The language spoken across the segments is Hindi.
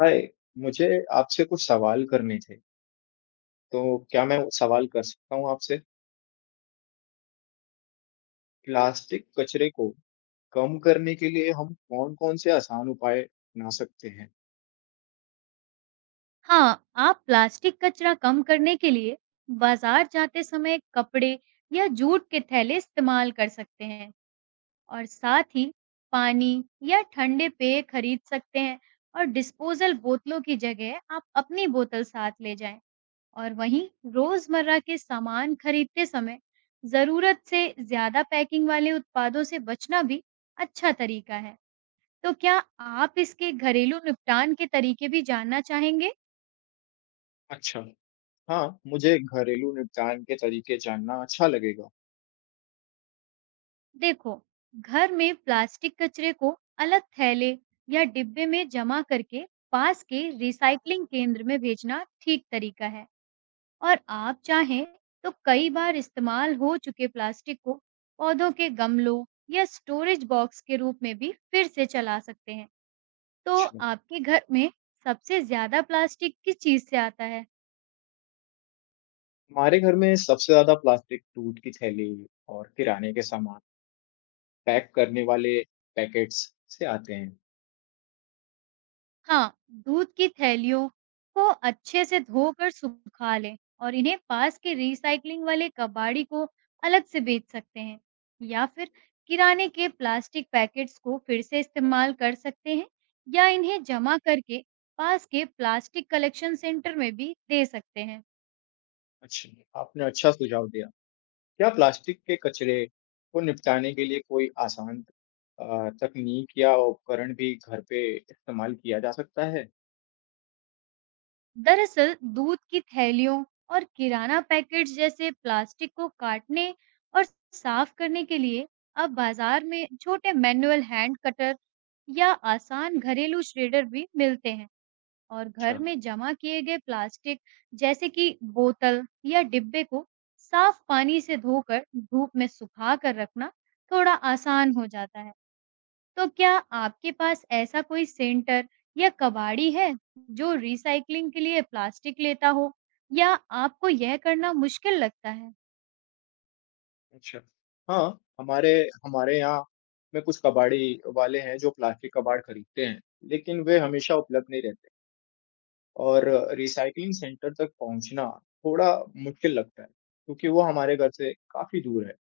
हाय, मुझे आपसे कुछ सवाल करने थे। तो क्या मैं वो सवाल कर सकता हूँ आपसे? प्लास्टिक कचरे को कम करने के लिए हम कौन-कौन से आसान उपाय अपना सकते हैं? हाँ, आप प्लास्टिक कचरा कम करने के लिए बाजार जाते समय कपड़े या जूट के थैले इस्तेमाल कर सकते हैं, और साथ ही पानी या ठंडे पेय खरीद सकते हैं। और डिस्पोजल बोतलों की जगह आप अपनी बोतल साथ ले जाएं। और वहीं रोजमर्रा के सामान खरीदते समय जरूरत से ज्यादा पैकिंग वाले उत्पादों से बचना भी अच्छा तरीका है। तो क्या आप इसके घरेलू निपटान के तरीके भी जानना चाहेंगे? अच्छा। हाँ, मुझे घरेलू निपटान के तरीके जानना अच्छा लगेगा। देखो, घर में प्लास्टिक कचरे को अलग थैले या डिब्बे में जमा करके पास के रिसाइकलिंग केंद्र में भेजना ठीक तरीका है, और आप चाहें तो कई बार इस्तेमाल हो चुके प्लास्टिक को पौधों के गमलों या स्टोरेज बॉक्स के रूप में भी फिर से चला सकते हैं। तो अच्छा, आपके घर में सबसे ज्यादा प्लास्टिक किस चीज से आता है? हमारे घर में सबसे ज्यादा प्लास्टिक दूध की थैली और किराने के सामान पैक करने वाले पैकेट्स से आते हैं। हाँ, दूध की थैलियों को अच्छे से धोकर सुखा लें, और इन्हें पास के रिसाइक्लिंग वाले कबाड़ी को अलग से बेच सकते हैं। या फिर किराने के प्लास्टिक पैकेट्स को फिर से इस्तेमाल कर सकते हैं, या इन्हें जमा करके पास के प्लास्टिक कलेक्शन सेंटर में भी दे सकते हैं। अच्छा, आपने अच्छा सुझाव दिया। क्या प्लास्टिक के कचरे को निपटाने के लिए कोई आसान तकनीक या उपकरण भी घर पे इस्तेमाल किया जा सकता है? दरअसल दूध की थैलियों और किराना पैकेट्स जैसे प्लास्टिक को काटने और साफ करने के लिए अब बाजार में छोटे मैनुअल हैंड कटर या आसान घरेलू श्रेडर भी मिलते हैं। और घर अच्छा। में जमा किए गए प्लास्टिक जैसे कि बोतल या डिब्बे को साफ पानी से धोकर धूप में सुखा कर रखना थोड़ा आसान हो जाता है। तो क्या आपके पास ऐसा कोई सेंटर या कबाड़ी है जो रिसाइकलिंग के लिए प्लास्टिक लेता हो, या आपको यह करना मुश्किल लगता है? अच्छा। हाँ, हमारे हमारे यहाँ में कुछ कबाड़ी वाले हैं जो प्लास्टिक कबाड़ खरीदते हैं, लेकिन वे हमेशा उपलब्ध नहीं रहते और रिसाइकलिंग सेंटर तक पहुँचना थोड़ा मुश्किल लगता है, क्योंकि वो हमारे घर से काफी दूर है।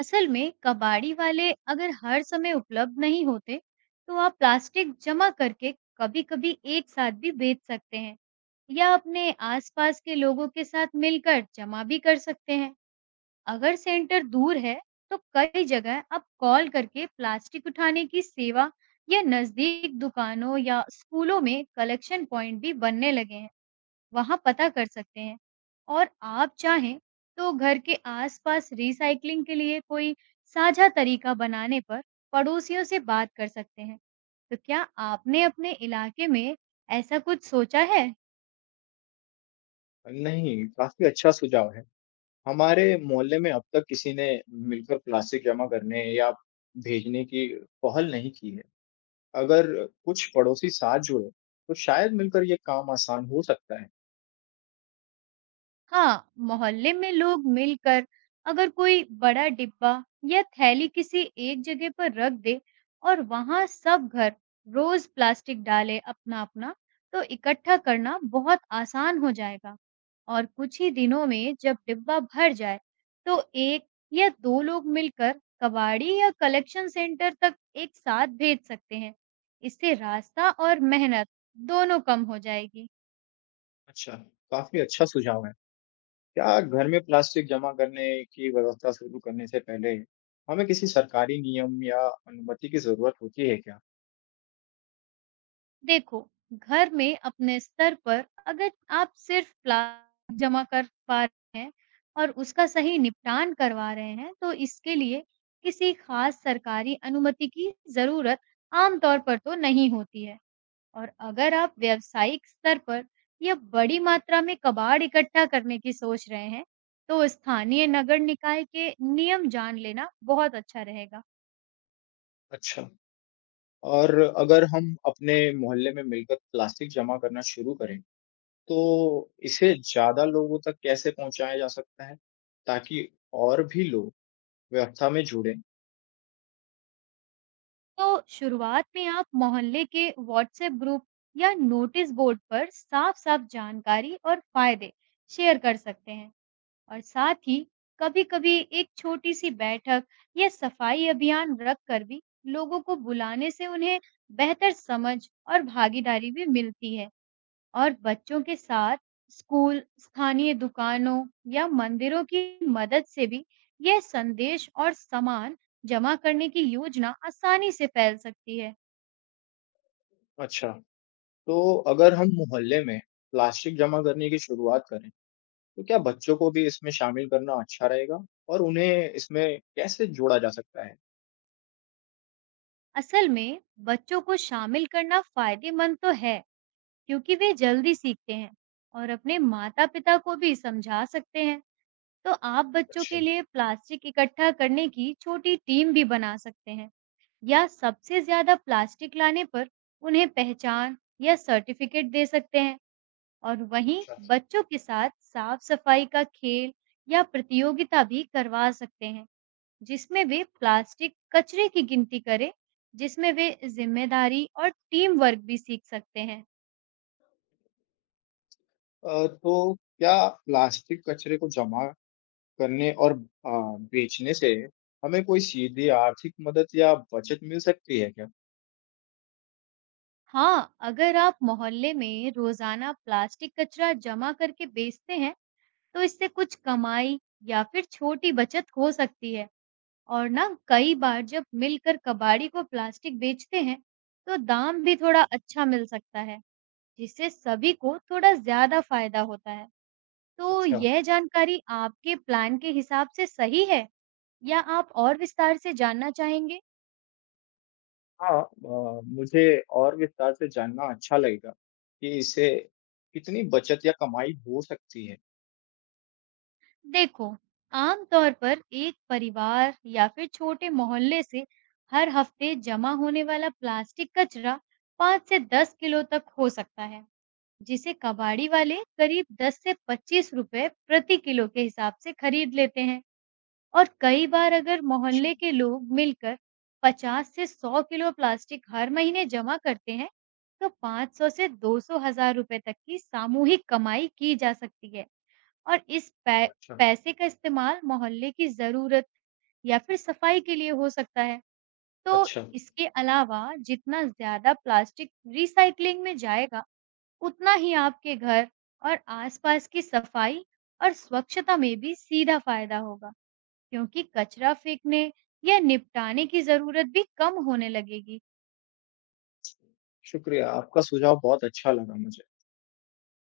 असल में कबाड़ी वाले अगर हर समय उपलब्ध नहीं होते तो आप प्लास्टिक जमा करके कभी-कभी एक साथ भी बेच सकते हैं, या अपने आसपास के लोगों के साथ मिलकर जमा भी कर सकते हैं। अगर सेंटर दूर है तो कई जगह आप कॉल करके प्लास्टिक उठाने की सेवा या नजदीक दुकानों या स्कूलों में कलेक्शन पॉइंट भी बनने लगे हैं, वहाँ पता कर सकते हैं। और आप चाहें तो घर के आसपास रिसाइकलिंग के लिए कोई साझा तरीका बनाने पर पड़ोसियों से बात कर सकते हैं। तो क्या आपने अपने इलाके में ऐसा कुछ सोचा है? नहीं, काफी अच्छा सुझाव है। हमारे मोहल्ले में अब तक किसी ने मिलकर प्लास्टिक जमा करने या भेजने की पहल नहीं की है। अगर कुछ पड़ोसी साथ जुड़े, तो शायद मिलकर ये काम आसान हो सकता है। हाँ, मोहल्ले में लोग मिलकर अगर कोई बड़ा डिब्बा या थैली किसी एक जगह पर रख दे और वहां सब घर रोज प्लास्टिक डाले अपना अपना, तो इकट्ठा करना बहुत आसान हो जाएगा। और कुछ ही दिनों में जब डिब्बा भर जाए, तो एक या दो लोग मिलकर कबाड़ी या कलेक्शन सेंटर तक एक साथ भेज सकते हैं। इससे रास्ता और मेहनत दोनों कम हो जाएगी। अच्छा, काफी अच्छा सुझाव है। क्या घर में प्लास्टिक जमा करने की व्यवस्था शुरू करने से पहले हमें किसी सरकारी नियम या अनुमति की जरूरत होती है क्या? देखो, घर में अपने स्तर पर अगर आप सिर्फ प्लास्टिक जमा कर पा रहे हैं और उसका सही निपटान करवा रहे हैं, तो इसके लिए किसी खास सरकारी अनुमति की ज़रूरत आमतौर पर तो नहीं होती है। और अगर आप व्यावसायिक स्तर पर या बड़ी मात्रा में कबाड़ इकट्ठा करने की सोच रहे हैं, तो स्थानीय नगर निकाय के नियम जान लेना बहुत अच्छा रहेगा। अच्छा, और अगर हम अपने मोहल्ले में मिलकर प्लास्टिक जमा करना शुरू करें, तो इसे ज़्यादा लोगों तक कैसे पहुँचाया जा सकता है, ताकि और भी लोग व्यवस्था में जुड़ें? तो शुरुआत में आप मोहल्ले के व्हाट्सएप ग्रुप या नोटिस बोर्ड पर साफ-साफ जानकारी और फायदे शेयर कर सकते हैं। और साथ ही कभी-कभी एक छोटी सी बैठक या सफाई अभियान रख कर भी लोगों को बुलाने से उन्हें बेहतर समझ और भागीदारी भी मिलती है। और बच्चों के साथ स्कूल, स्थानीय दुकानों या मंदिरों की मदद से भी यह संदेश और सामान जमा करने की योजना आसानी से फैल सकती है। अच्छा, तो अगर हम मोहल्ले में प्लास्टिक जमा करने की शुरुआत करें, तो क्या बच्चों को भी इसमें शामिल करना अच्छा रहेगा और उन्हें इसमें कैसे जोड़ा जा सकता है? असल में बच्चों को शामिल करना फायदेमंद तो है, क्योंकि वे जल्दी सीखते हैं और अपने माता-पिता को भी समझा सकते हैं। तो आप बच्चों अच्छा। के लिए प्लास्टिक इकट्ठा करने की छोटी टीम भी बना सकते हैं। या सबसे ज़्यादा प्लास्टिक लाने पर उन्हें पहचान या सर्टिफिकेट दे सकते हैं। और वहीं अच्छा। बच्चों के साथ साफ-सफाई का खेल या प्रतियोगिता भी करवा सकते हैं, जिसमें वे प्लास्टिक कचरे की गिनती करें, जिसमें वे जिम्मेदारी और टीम वर्क भी सीख सकते हैं। तो क्या प्लास्टिक कचरे को जमा करने और बेचने से हमें कोई सीधी आर्थिक मदद या बचत मिल सकती है क्या? हाँ, अगर आप मोहल्ले में रोज़ाना प्लास्टिक कचरा जमा करके बेचते हैं, तो इससे कुछ कमाई या फिर छोटी बचत हो सकती है। और ना कई बार जब मिलकर कबाड़ी को प्लास्टिक बेचते हैं, तो दाम भी थोड़ा अच्छा मिल सकता है, जिससे सभी को थोड़ा ज्यादा फायदा होता है। तो अच्छा। यह जानकारी आपके प्लान के हिसाब से सही है, या आप और विस्तार से जानना चाहेंगे? हाँ, मुझे और विस्तार से जानना अच्छा लगेगा कि इससे कितनी बचत या कमाई हो सकती है। देखो, आमतौर पर एक परिवार या फिर छोटे मोहल्ले से हर हफ्ते जमा होने वाला प्लास्टिक कचरा 5 से 10 किलो तक हो सकता है। जिसे कबाड़ी वाले करीब 10 से ₹25 प्रति किलो के हिसाब से खरीद लेते हैं। और कई बार अगर मोहल्ले के लोग मिलकर 50 से 100 किलो प्लास्टिक हर महीने जमा करते हैं, तो 500 से 200 हजार रुपए तक की सामूहिक कमाई की जा सकती है। और इस अच्छा। पैसे का इस्तेमाल मोहल्ले की जरूरत या फिर सफाई के लिए हो सकता है। तो अच्छा। इसके अलावा जितना ज्यादा प्लास्टिक रिसाइकलिंग में जाएगा, उतना ही आपके घर और आसपास की सफाई और स्वच्छता में भी सीधा फायदा होगा, क्योंकि कचरा फेंकने या निपटाने की ज़रूरत भी कम होने लगेगी। शुक्रिया, आपका सुझाव बहुत अच्छा लगा मुझे।